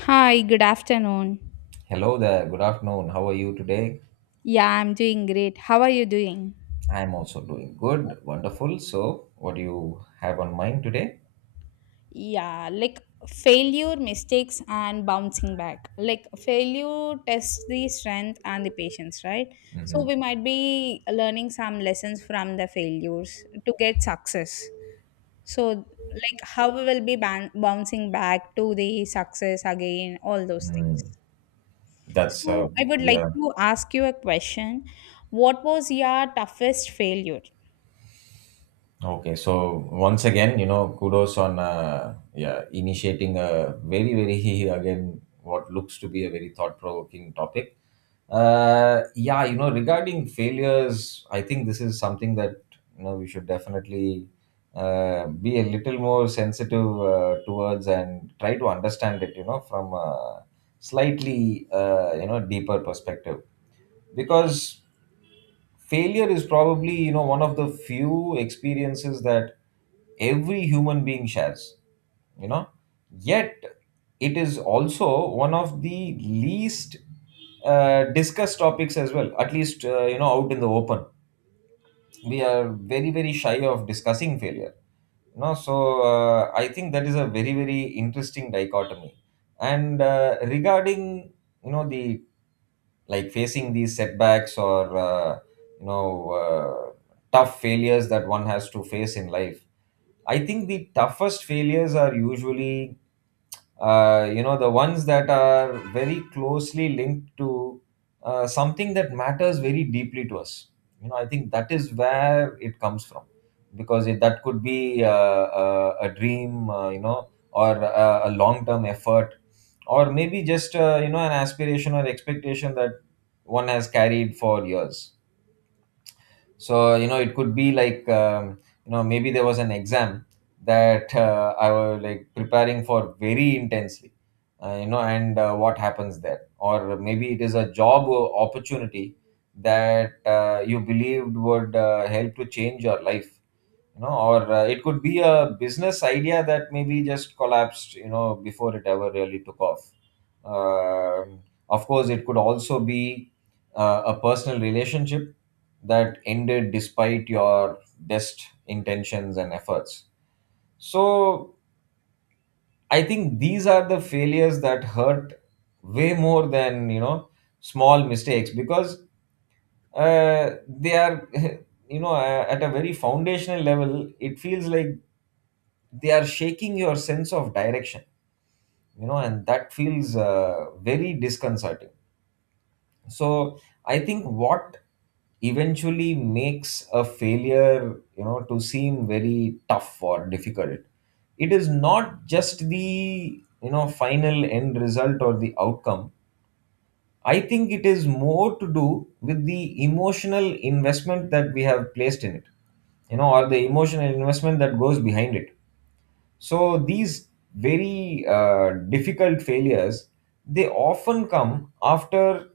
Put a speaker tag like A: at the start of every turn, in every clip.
A: Hi, good afternoon.
B: Hello there, good afternoon. How are you today?
A: Yeah, I'm doing great. How are you doing?
B: I'm also doing good, wonderful. So, what do you have on mind today?
A: Yeah, like failure, mistakes, and bouncing back. Like failure tests the strength and the patience, right?
B: Mm-hmm.
A: So we might be learning some lessons from the failures to get success. So, like how we will be bouncing back to the success again, all those
B: Mm-hmm.
A: things.
B: That's uh,
A: So, I would
B: yeah,
A: like to ask you a question. What was your toughest failure?
B: Okay, so once again, you know, kudos on yeah, initiating a very again what looks to be a very thought provoking topic. Yeah, you know, regarding failures, I think this is something that you know we should definitely be a little more sensitive towards and try to understand it, you know, from a slightly you know deeper perspective, because failure is probably you know one of the few experiences that every human being shares, you know, yet it is also one of the least discussed topics as well, at least you know out in the open. We are very shy of discussing failure, you know, so I think that is a very interesting dichotomy. And regarding you know the like facing these setbacks or you know uh, tough failures that one has to face in life, I think the toughest failures are usually you know the ones that are very closely linked to something that matters very deeply to us. You know, I think that is where it comes from, because that could be a dream, you know, or a long term effort, or maybe just you know an aspiration or expectation that one has carried for years. So, you know, it could be like you know maybe there was an exam that I was like preparing for very intensely, you know, and what happens there, or maybe it is a opportunity that you believed would help to change your life, you know, or it could be a business idea that maybe just collapsed, you know, before it ever really took off. Um, of course it could also be a personal relationship that ended despite your best intentions and efforts. So I think these are the failures that hurt way more than, you know, small mistakes, because uh, they are you know at a very foundational level it feels like they are shaking your sense of direction, you know, and that feels very disconcerting. So I think what eventually makes a failure, you know, to seem very tough or difficult, it is not just the you know final end result or the outcome. I think it is more to do with the emotional investment that we have placed in it, you know, or the emotional investment that goes behind it. So these very difficult failures, they often come after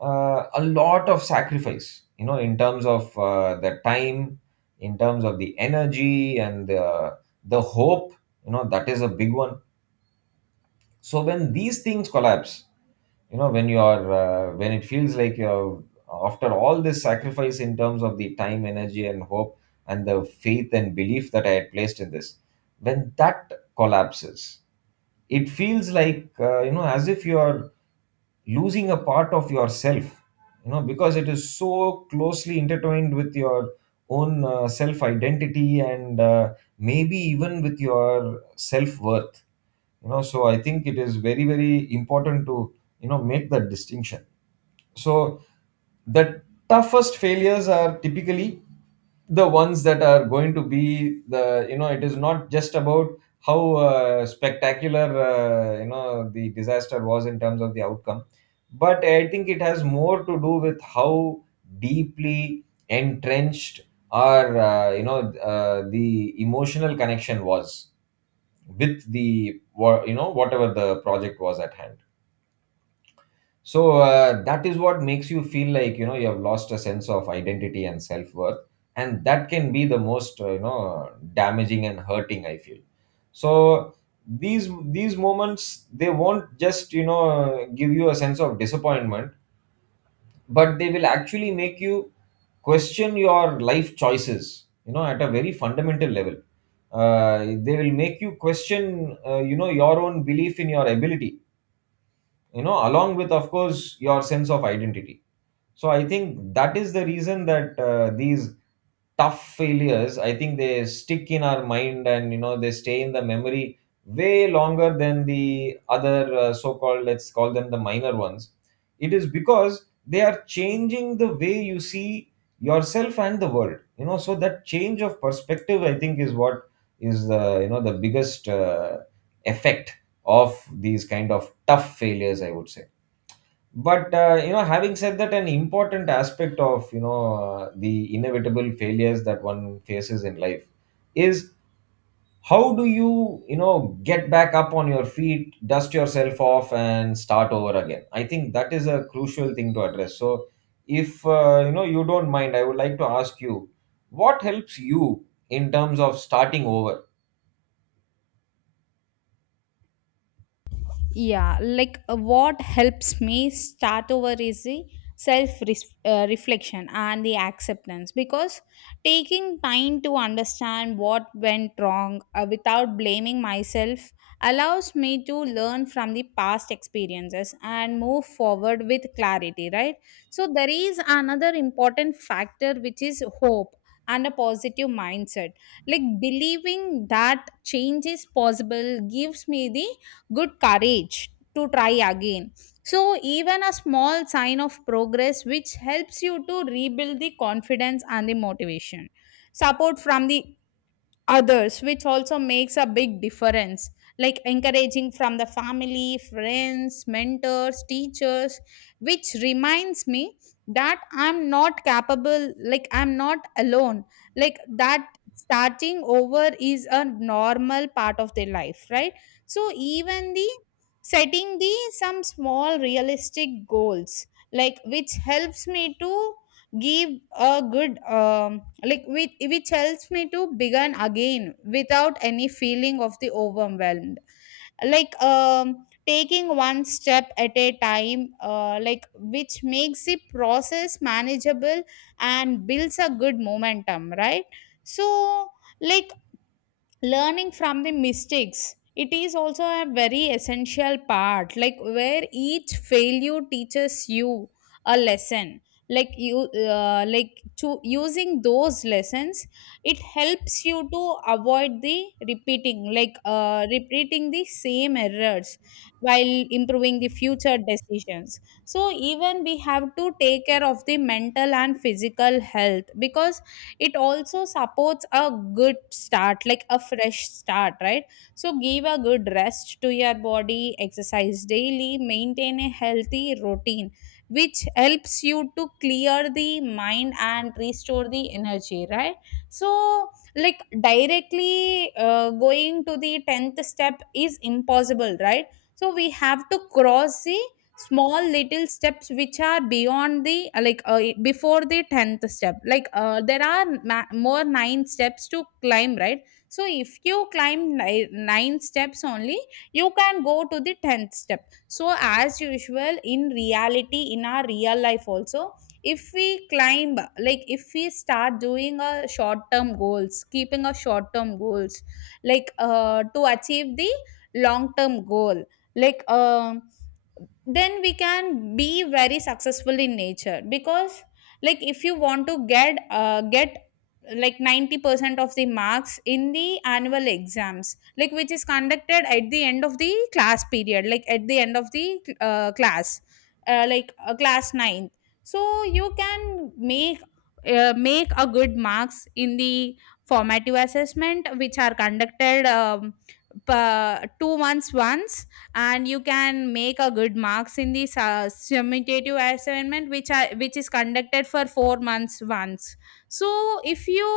B: a lot of sacrifice, you know, in terms of the time, in terms of the energy, and the hope, you know, that is a big one. So when these things collapse, you know, when you are when it feels like you're after all this sacrifice in terms of the time, energy and hope, and the faith and belief that I had placed in this, when that collapses, it feels like you know as if you are losing a part of yourself, you know, because it is so closely intertwined with your own self identity, and maybe even with your self worth. You know, so I think it is very important to you know make that distinction. So the toughest failures are typically the ones that are going to be the it is not just about how spectacular you know the disaster was in terms of the outcome, but I think it has more to do with how deeply entrenched our the emotional connection was with the you know whatever the project was at hand. So that is what makes you feel like, you know, you have lost a sense of identity and self-worth, and that can be the most you know damaging and hurting, I feel. So these these moments, they won't just you know give you a sense of disappointment, but they will actually make you question your life choices, you know, at a very fundamental level. uh, they will make you question you know your own belief in your ability, you know, along with of course your sense of identity. So I think that is the reason that these tough failures, I think they stick in our mind and you know they stay in the memory way longer than the other so called, let's call them the minor ones. It is because they are changing the way you see yourself and the world, you know, so that change of perspective I think is what is the you know the biggest effect of these kind of tough failures, I would say. But you know, having said that, an important aspect of you know the inevitable failures that one faces in life is, how do you you know get back up on your feet, dust yourself off and start over again. I think that is a crucial thing to address. So if you know you don't mind, I would like to ask you, what helps you in terms of starting over?
A: Yeah, like what helps me start over is the self reflection and the acceptance, because taking time to understand what went wrong without blaming myself allows me to learn from the past experiences and move forward with clarity, right? So there is another important factor, which is hope and a positive mindset. Like, believing that change is possible gives me the good courage to try again. So, even a small sign of progress which helps you to rebuild the confidence and the motivation. Support from the others which also makes a big difference, like encouraging from the family, friends, mentors, teachers, which reminds me that I'm not capable, like I'm not alone, like that starting over is a normal part of their life, right? So even the setting the some small realistic goals, like which helps me to give a good, like which helps me to begin again without any feeling of the overwhelmed. Like taking one step at a time, like which makes the process manageable and builds a good momentum, right? So, like, learning from the mistakes, it is also a very essential part, like where each failure teaches you a lesson. Like you like to using those lessons, it helps you to avoid the repeating, like repeating the same errors, while improving the future decisions. So even we have to take care of the mental and physical health, because it also supports a good start, like a fresh start, right? So give a good rest to your body, exercise daily, maintain a healthy routine, which helps you to clear the mind and restore the energy, right? So, like, directly going to the 10th step is impossible, right? So we have to cross the small little steps which are beyond the, before the 10th step, like there are more nine steps to climb, right? So if you climb nine steps only, you can go to the 10th step. So as usual, in reality, in our real life also, if we climb, like if we start doing a short term goals, keeping a short term goals, like to achieve the long term goal, like then we can be very successful in nature, because like if you want to get like 90% of the marks in the annual exams, like which is conducted at the end of the class period, like at the end of the class, class ninth. So you can make a good marks in the formative assessment, which are conducted per 2 months once, and you can make a good marks in the summative assignment, which is conducted for 4 months once. So if you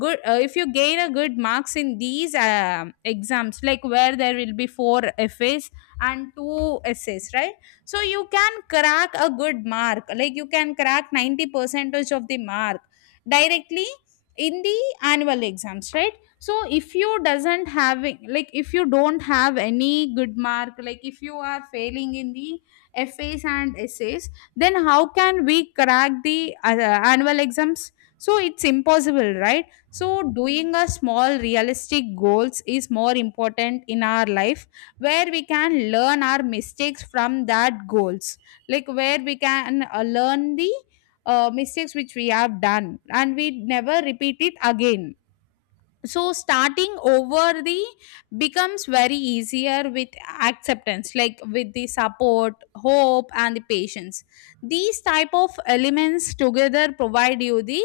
A: if you gain a good marks in these exams, like where there will be four essays and two essays, right? So you can crack a good mark, like you can crack 90 percentage of the mark directly in the annual exams, right? So if you doesn't having like if you don't have any good mark, like if you are failing in the essays and essays, then how can we crack the annual exams? So it's impossible, right? So doing a small realistic goals is more important in our life, where we can learn our mistakes from that goals, like where we can learn the mistakes which we have done and we never repeat it again. So starting over the becomes very easier with acceptance, like with the support, hope and the patience. These type of elements together provide you the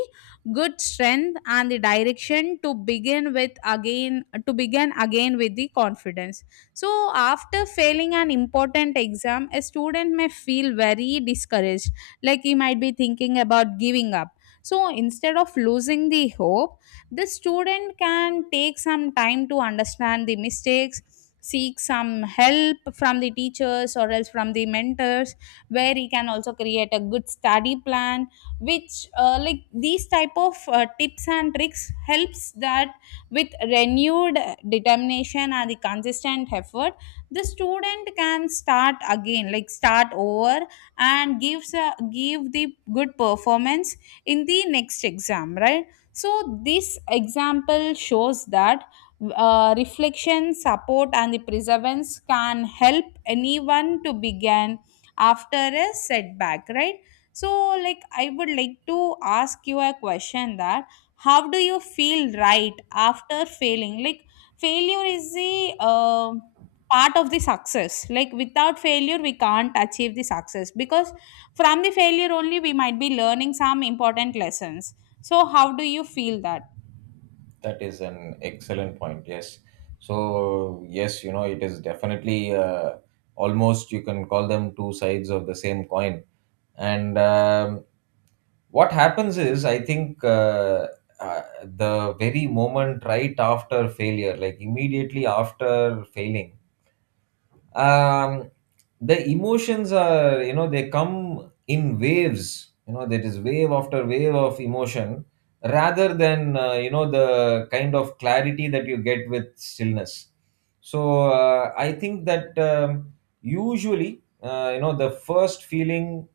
A: good strength and the direction to begin with again, to begin again with the confidence. So after failing an important exam, a student may feel very discouraged, like he might be thinking about giving up. So instead of losing the hope, the student can take some time to understand the mistakes, seek some help from the teachers or else from the mentors, where he can also create a good study plan, which like these type of tips and tricks helps that. With renewed determination and the consistent effort, the student can start again, like start over, and give the good performance in the next exam, right? So, this example shows that reflection, support, and the perseverance can help anyone to begin after a setback, right? So, like, I would like to ask you a question, that how do you feel right after failing? Like, failure is the part of the success. Like, without failure, we can't achieve the success, because from the failure only we might be learning some important lessons. So, how do you feel that?
B: That is an excellent point. Yes. So, yes, you know, it is definitely almost you can call them two sides of the same coin. And what happens is, I think the very moment right after failure, like immediately after failing, um, the emotions are you know they come in waves, you know, there is wave after wave of emotion, rather than you know the kind of clarity that you get with stillness. So I think that usually you know the first feeling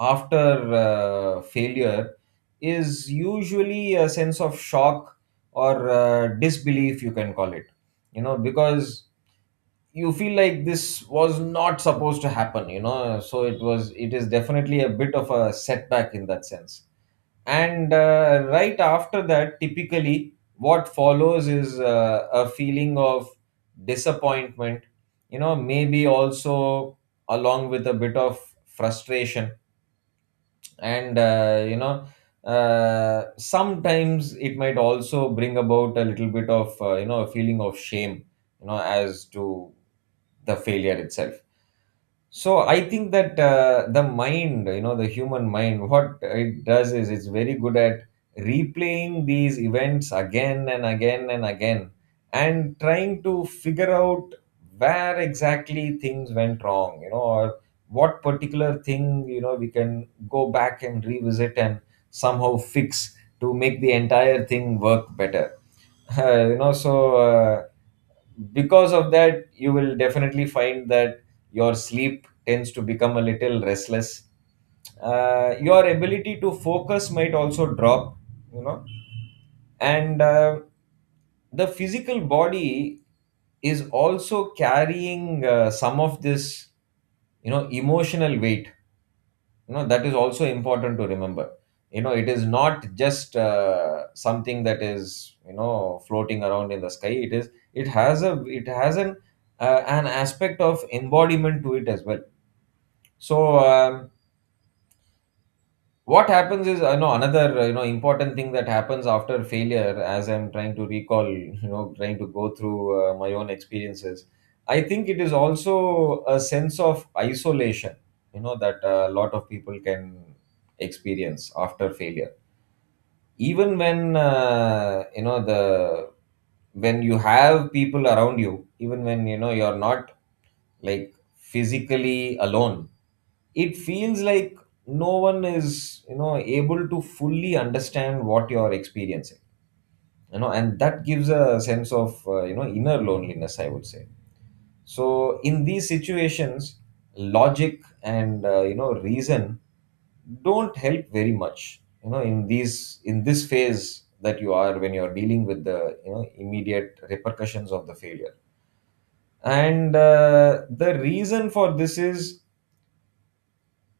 B: after failure is usually a sense of shock or disbelief, you can call it, you know, because you feel like this was not supposed to happen, you know, so it is definitely a bit of a setback in that sense. And right after that, typically what follows is a feeling of disappointment, you know, maybe also along with a bit of frustration, and you know sometimes it might also bring about a little bit of you know a feeling of shame, you know, as to the failure itself. So I think that the mind, you know, the human mind, what it does is it's very good at replaying these events again and again and again, and trying to figure out where exactly things went wrong, you know, or what particular thing, you know, we can go back and revisit and somehow fix to make the entire thing work better. You know, so because of that, you will definitely find that your sleep tends to become a little restless, your ability to focus might also drop, you know, and the physical body is also carrying some of this you know emotional weight. You know, that is also important to remember. You know, it is not just something that is you know floating around in the sky. It has a it has an aspect of embodiment to it as well. So, what happens is, I know another you know important thing that happens after failure, as I'm trying to recall, you know, trying to go through my own experiences. I think it is also a sense of isolation, you know, that a lot of people can experience after failure even when you know the when you have people around you even when you know you're not like physically alone. It feels like no one is you know able to fully understand what you're experiencing, you know, and that gives a sense of you know inner loneliness, I would say. So in these situations logic and you know reason don't help very much, you know, in these in this phase that you are when you are dealing with the you know immediate repercussions of the failure. And the reason for this is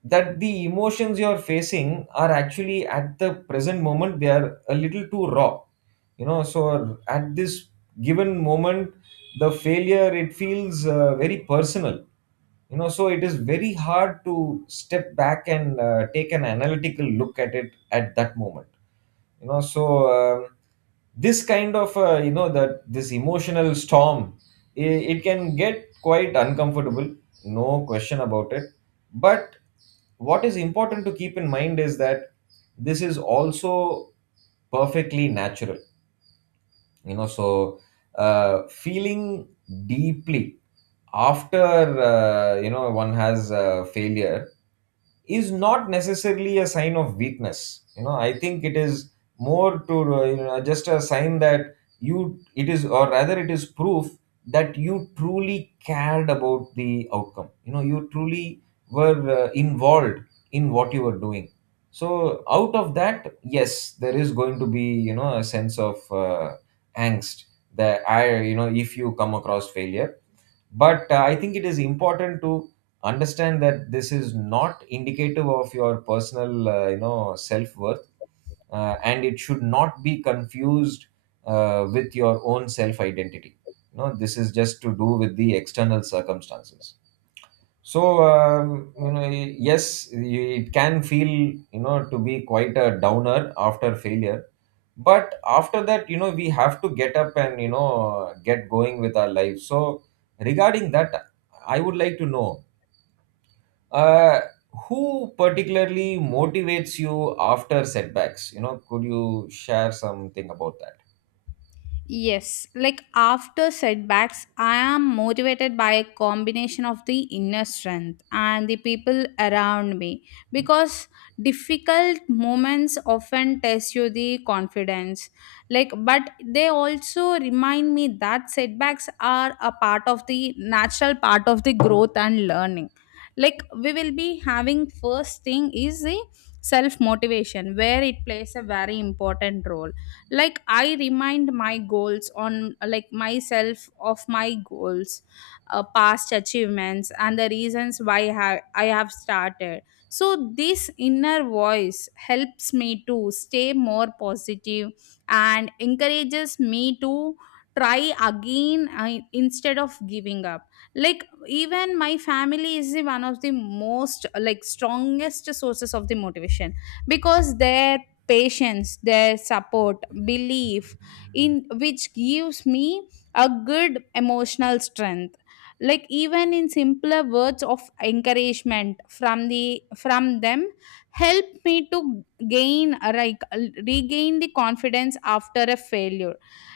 B: that the emotions you're facing are actually at the present moment they are a little too raw. You know, so at this given moment the failure it feels very personal. You know, so it is very hard to step back and take an analytical look at it at that moment. You know, so um, this kind of you know that this emotional storm, it, it can get quite uncomfortable, no question about it. But what is important to keep in mind is that this is also perfectly natural. You know, so feeling deeply after you know one has failure is not necessarily a sign of weakness. You know, I think it is more to you know just a sign that you it is, or rather it is proof that you truly cared about the outcome. You know, you truly were involved in what you were doing. So out of that, yes, there is going to be you know a sense of angst that I you know if you come across failure. But I think it is important to understand that this is not indicative of your personal you know self worth, and it should not be confused with your own self identity. You know, this is just to do with the external circumstances. So you know, yes, it can feel you know to be quite a downer after failure, but after that, you know, we have to get up and you know get going with our life. So regarding that, I would like to know uh, who particularly motivates you after setbacks. You know, could you share something about that?
A: Yes, like after setbacks, I am motivated by a combination of the inner strength and the people around me, because difficult moments often test you the confidence. Like, but they also remind me that setbacks are a part of the natural part of the growth and learning. Like, we will be having first thing is the self motivation, where it plays a very important role, like I remind my goals on, like myself of my goals, past achievements and the reasons why I have started. So this inner voice helps me to stay more positive and encourages me to try again, instead of giving up. Like, even my family is the one of the most, like, strongest sources of the motivation, because their patience, their support, belief, in which gives me a good emotional strength. Like, even in simpler words of encouragement from them help me to gain like regain the confidence after a failure.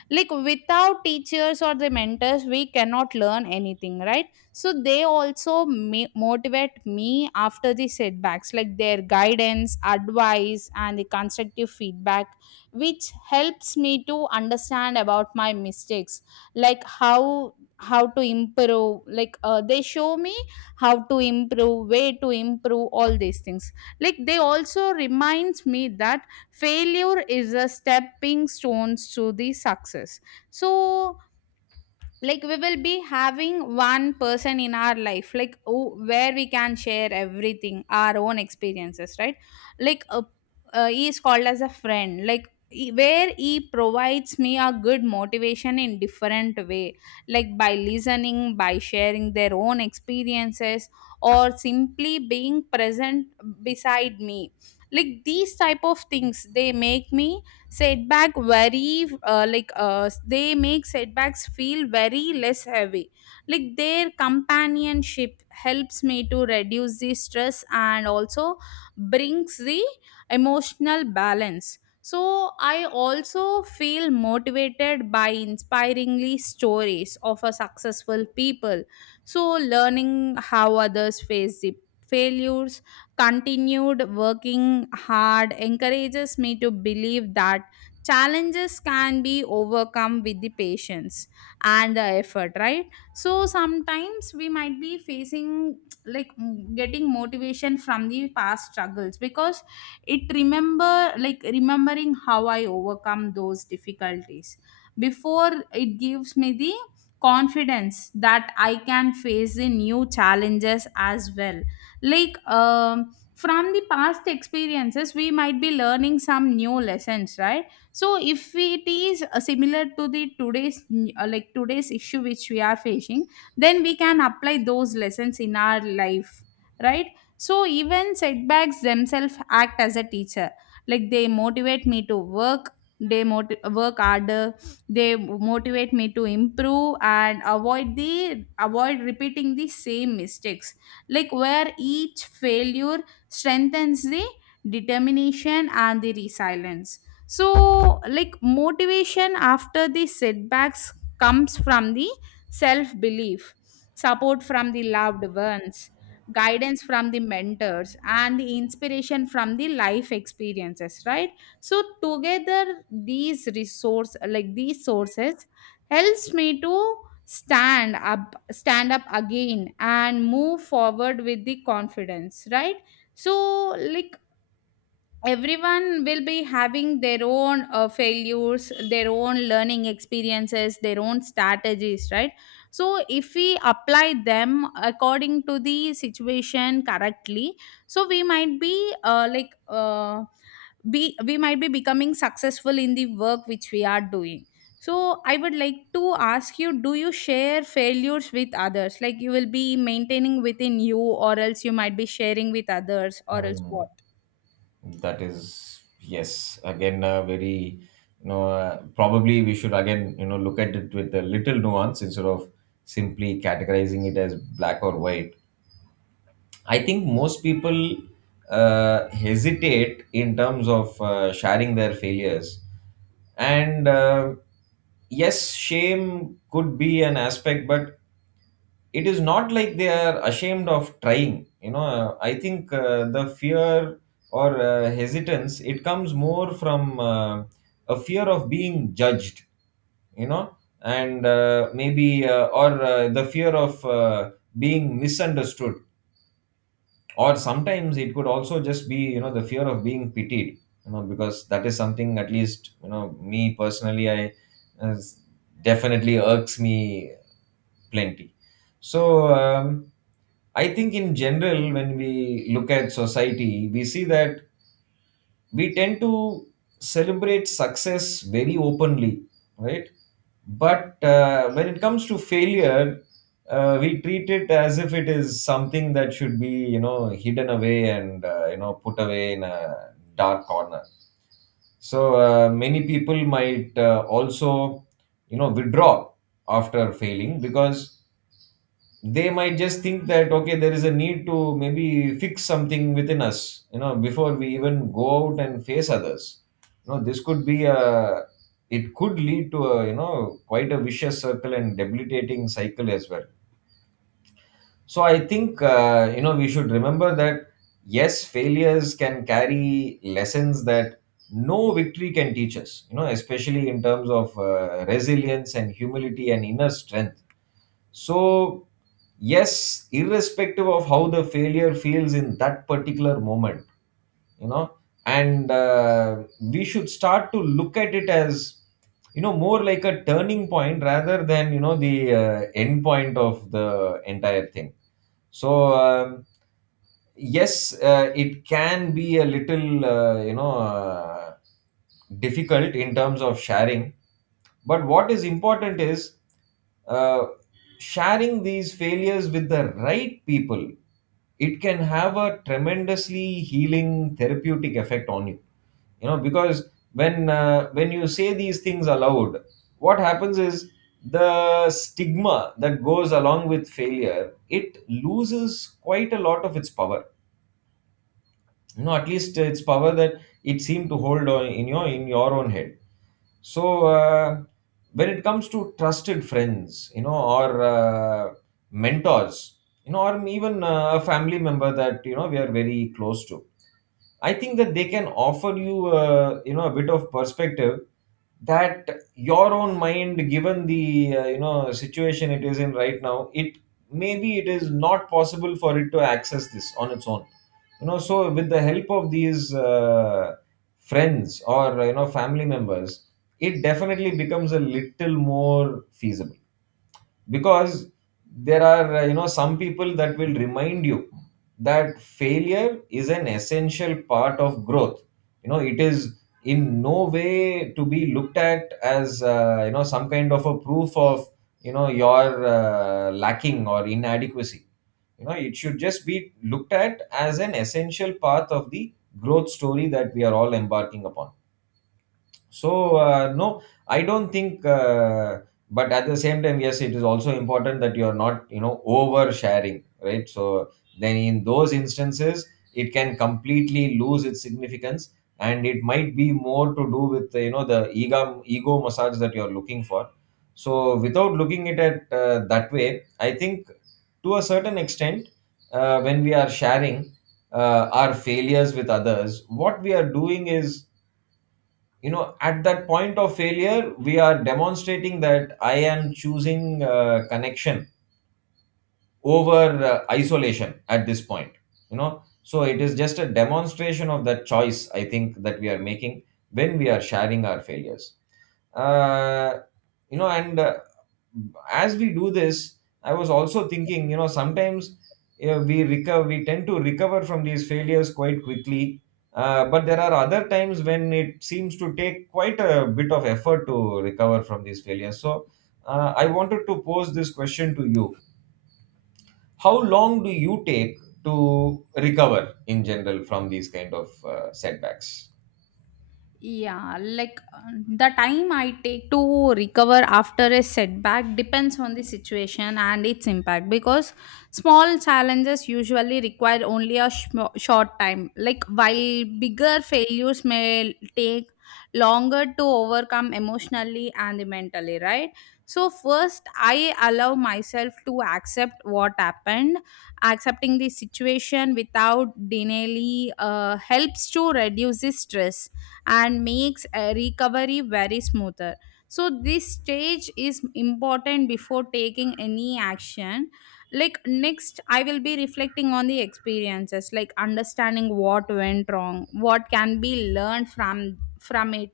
A: Like, without teachers or the mentors, we cannot learn anything, right? So they also motivate me after the setbacks, like their guidance, advice and the constructive feedback which helps me to understand about my mistakes. Like how to improve, like they show me how to improve, way to improve, all these things. Like, they also reminds me that failure is a stepping stones to the success. So, like, we will be having one person in our life, like, oh, where we can share everything, our own experiences, right? Like he is called as a friend, like where he provides me a good motivation in different way. Like, by listening, by sharing their own experiences, or simply being present beside me. Like these type of things, they make setbacks feel very less heavy. Like, their companionship helps me to reduce the stress, and also brings the emotional balance. So I also feel motivated by inspiringly stories of a successful people. So, learning how others face the failures, continued working hard, encourages me to believe that challenges can be overcome with the patience and the effort, right? So sometimes we might be facing, like getting motivation from the past struggles, because it remember like remembering how I overcome those difficulties before, it gives me the confidence that I can face the new challenges as well. Like from the past experiences, we might be learning some new lessons, right? So if it is similar to the today's issue which we are facing, then we can apply those lessons in our life, right? So even setbacks themselves act as a teacher, like they motivate me to work, they work harder, they motivate me to improve and avoid repeating the same mistakes. Like, where each failure strengthens the determination and the resilience. So, like, motivation after the setbacks comes from the self belief, support from the loved ones, guidance from the mentors and the inspiration from the life experiences, right? So, together, these resource like these sources helps me to stand up again and move forward with the confidence, right? So, like, everyone will be having their own failures, their own learning experiences, their own strategies, right? So if we apply them according to the situation correctly, so we might be like be we might be becoming successful in the work which we are doing. So I would like to ask you, do you share failures with others? Like, you will be maintaining within you, or else you might be sharing with others, or else
B: Hmm.
A: what?
B: That is, yes, again, a very, probably we should again, you know, look at it with a little nuance instead of simply categorizing it as black or white. I think most people hesitate in terms of sharing their failures. And yes, shame could be an aspect, but it is not like they are ashamed of trying, you know. I think the fear or hesitance it comes more from uh, a fear of being judged, you know, and maybe or the fear of being misunderstood, or sometimes it could also just be you know the fear of being pitied. You know, because that is something, at least you know me personally, I uh, definitely irks me plenty. So I think in general, when we look at society, we see that we tend to celebrate success very openly, right? But when it comes to failure, we treat it as if it is something that should be, you know, hidden away and you know put away in a dark corner. So many people might also, you know, withdraw after failing, because they might just think that okay there is a need to maybe fix something within us you know before we even go out and face others. You know, this could be a it could lead to a you know quite a vicious circle and debilitating cycle as well. So I think you know we should remember that yes failures can carry lessons that no victory can teach us, you know, especially in terms of resilience and humility and inner strength. So, yes, irrespective of how the failure feels in that particular moment, you know, and we should start to look at it as, you know, more like a turning point rather than, you know, the end point of the entire thing. So yes, it can be a little difficult in terms of sharing. But what is important is uh, sharing these failures with the right people. It can have a tremendously healing therapeutic effect on you, you know, because when you say these things aloud, what happens is the stigma that goes along with failure it loses quite a lot of its power. No, at least its power that it seemed to hold on in your own head. So when it comes to trusted friends, you know, or mentors, you know, or even a family member that you know we are very close to, I think that they can offer you you know a bit of perspective that your own mind given the you know situation it is in right now it maybe it is not possible for it to access this on its own. You know, so with the help of these friends or you know family members it definitely becomes a little more feasible, because there are you know some people that will remind you that failure is an essential part of growth. You know, it is in no way to be looked at as you know some kind of a proof of you know your lacking or inadequacy. You know, it should just be looked at as an essential part of the growth story that we are all embarking upon. So no, I don't think but at the same time yes it is also important that you are not you know oversharing, right? So then in those instances it can completely lose its significance, and it might be more to do with you know the ego massage that you are looking for. So without looking it at that way, I think, to a certain extent, when we are sharing our failures with others what we are doing is you know at that point of failure we are demonstrating that I am choosing connection over isolation at this point. You know, so it is just a demonstration of that choice, I think, that we are making when we are sharing our failures, uh, you know. And as we do this, I was also thinking you know sometimes you know, we tend to recover from these failures quite quickly, but there are other times when it seems to take quite a bit of effort to recover from these failures. So I wanted to pose this question to you: how long do you take to recover in general from these kind of setbacks?
A: Yeah, like the time I take to recover after a setback depends on the situation and its impact, because small challenges usually require only a short time. Like, while bigger failures may take longer to overcome emotionally and mentally, right? So, first, I allow myself to accept what happened. Accepting the situation without denial helps to reduce the stress and makes a recovery very smoother. So, this stage is important before taking any action. Like, next, I will be reflecting on the experiences, like understanding what went wrong, what can be learned from it,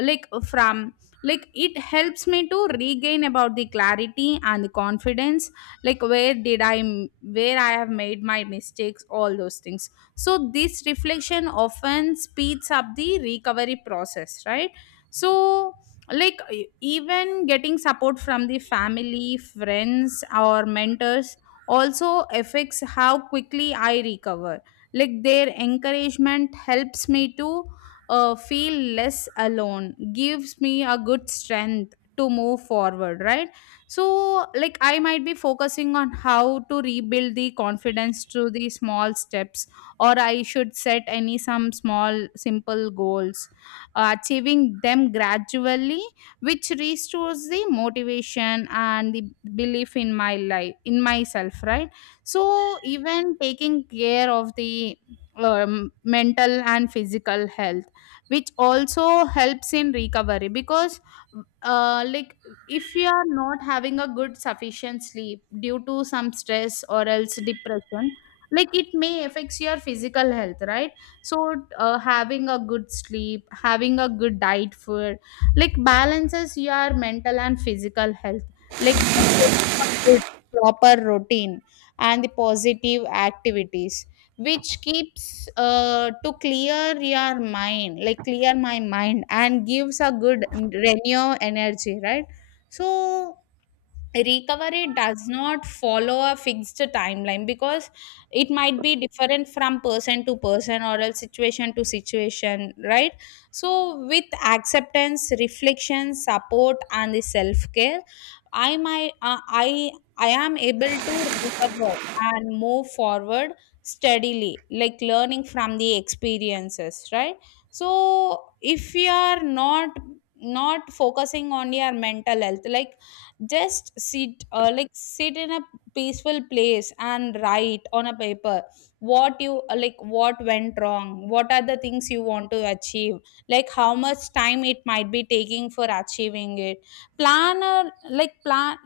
A: like from like it helps me to regain about the clarity and the confidence, like where I have made my mistakes, all those things. So this reflection often speeds up the recovery process, right? So, like, even getting support from the family, friends or mentors also affects how quickly I recover. Like, their encouragement helps me to feel less alone, gives me a good strength to move forward, right? So, like, I might be focusing on how to rebuild the confidence through the small steps, or I should set any some small simple goals, achieving them gradually, which restores the motivation and the belief in my life, in myself, right? So even taking care of the mental and physical health, which also helps in recovery, because like if you are not having a good sufficient sleep due to some stress or else depression, like it may affects your physical health, right? So having a good sleep, having a good diet food, like balances your mental and physical health. Like taking a good proper routine and the positive activities, which keeps to clear my mind and gives a good renew energy, right? So, recovery does not follow a fixed timeline, because it might be different from person to person, or else situation to situation, right? So with acceptance, reflection, support and the self care, I my I am able to recover and move forward steadily, like learning from the experiences, right? So if you are not focusing on your mental health, like just sit like sit in a peaceful place and write on a paper what you like what went wrong, what are the things you want to achieve, like how much time it might be taking for achieving it, plan a like plan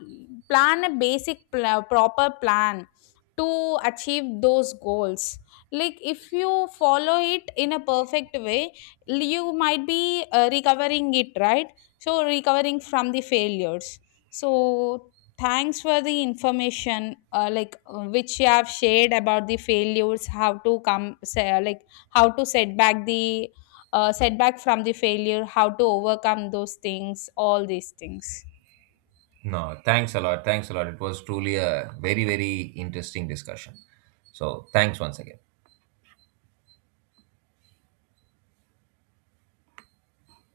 A: plan a basic proper plan to achieve those goals. Like if you follow it in a perfect way, you might be recovering it, right? So, recovering from the failures. So thanks for the information, which you have shared about the failures, how to come, say, like how to set back the setback from the failure, how to overcome those things, all these things.
B: No, thanks a lot. Thanks a lot. It was truly a very, very interesting discussion. So, thanks once again.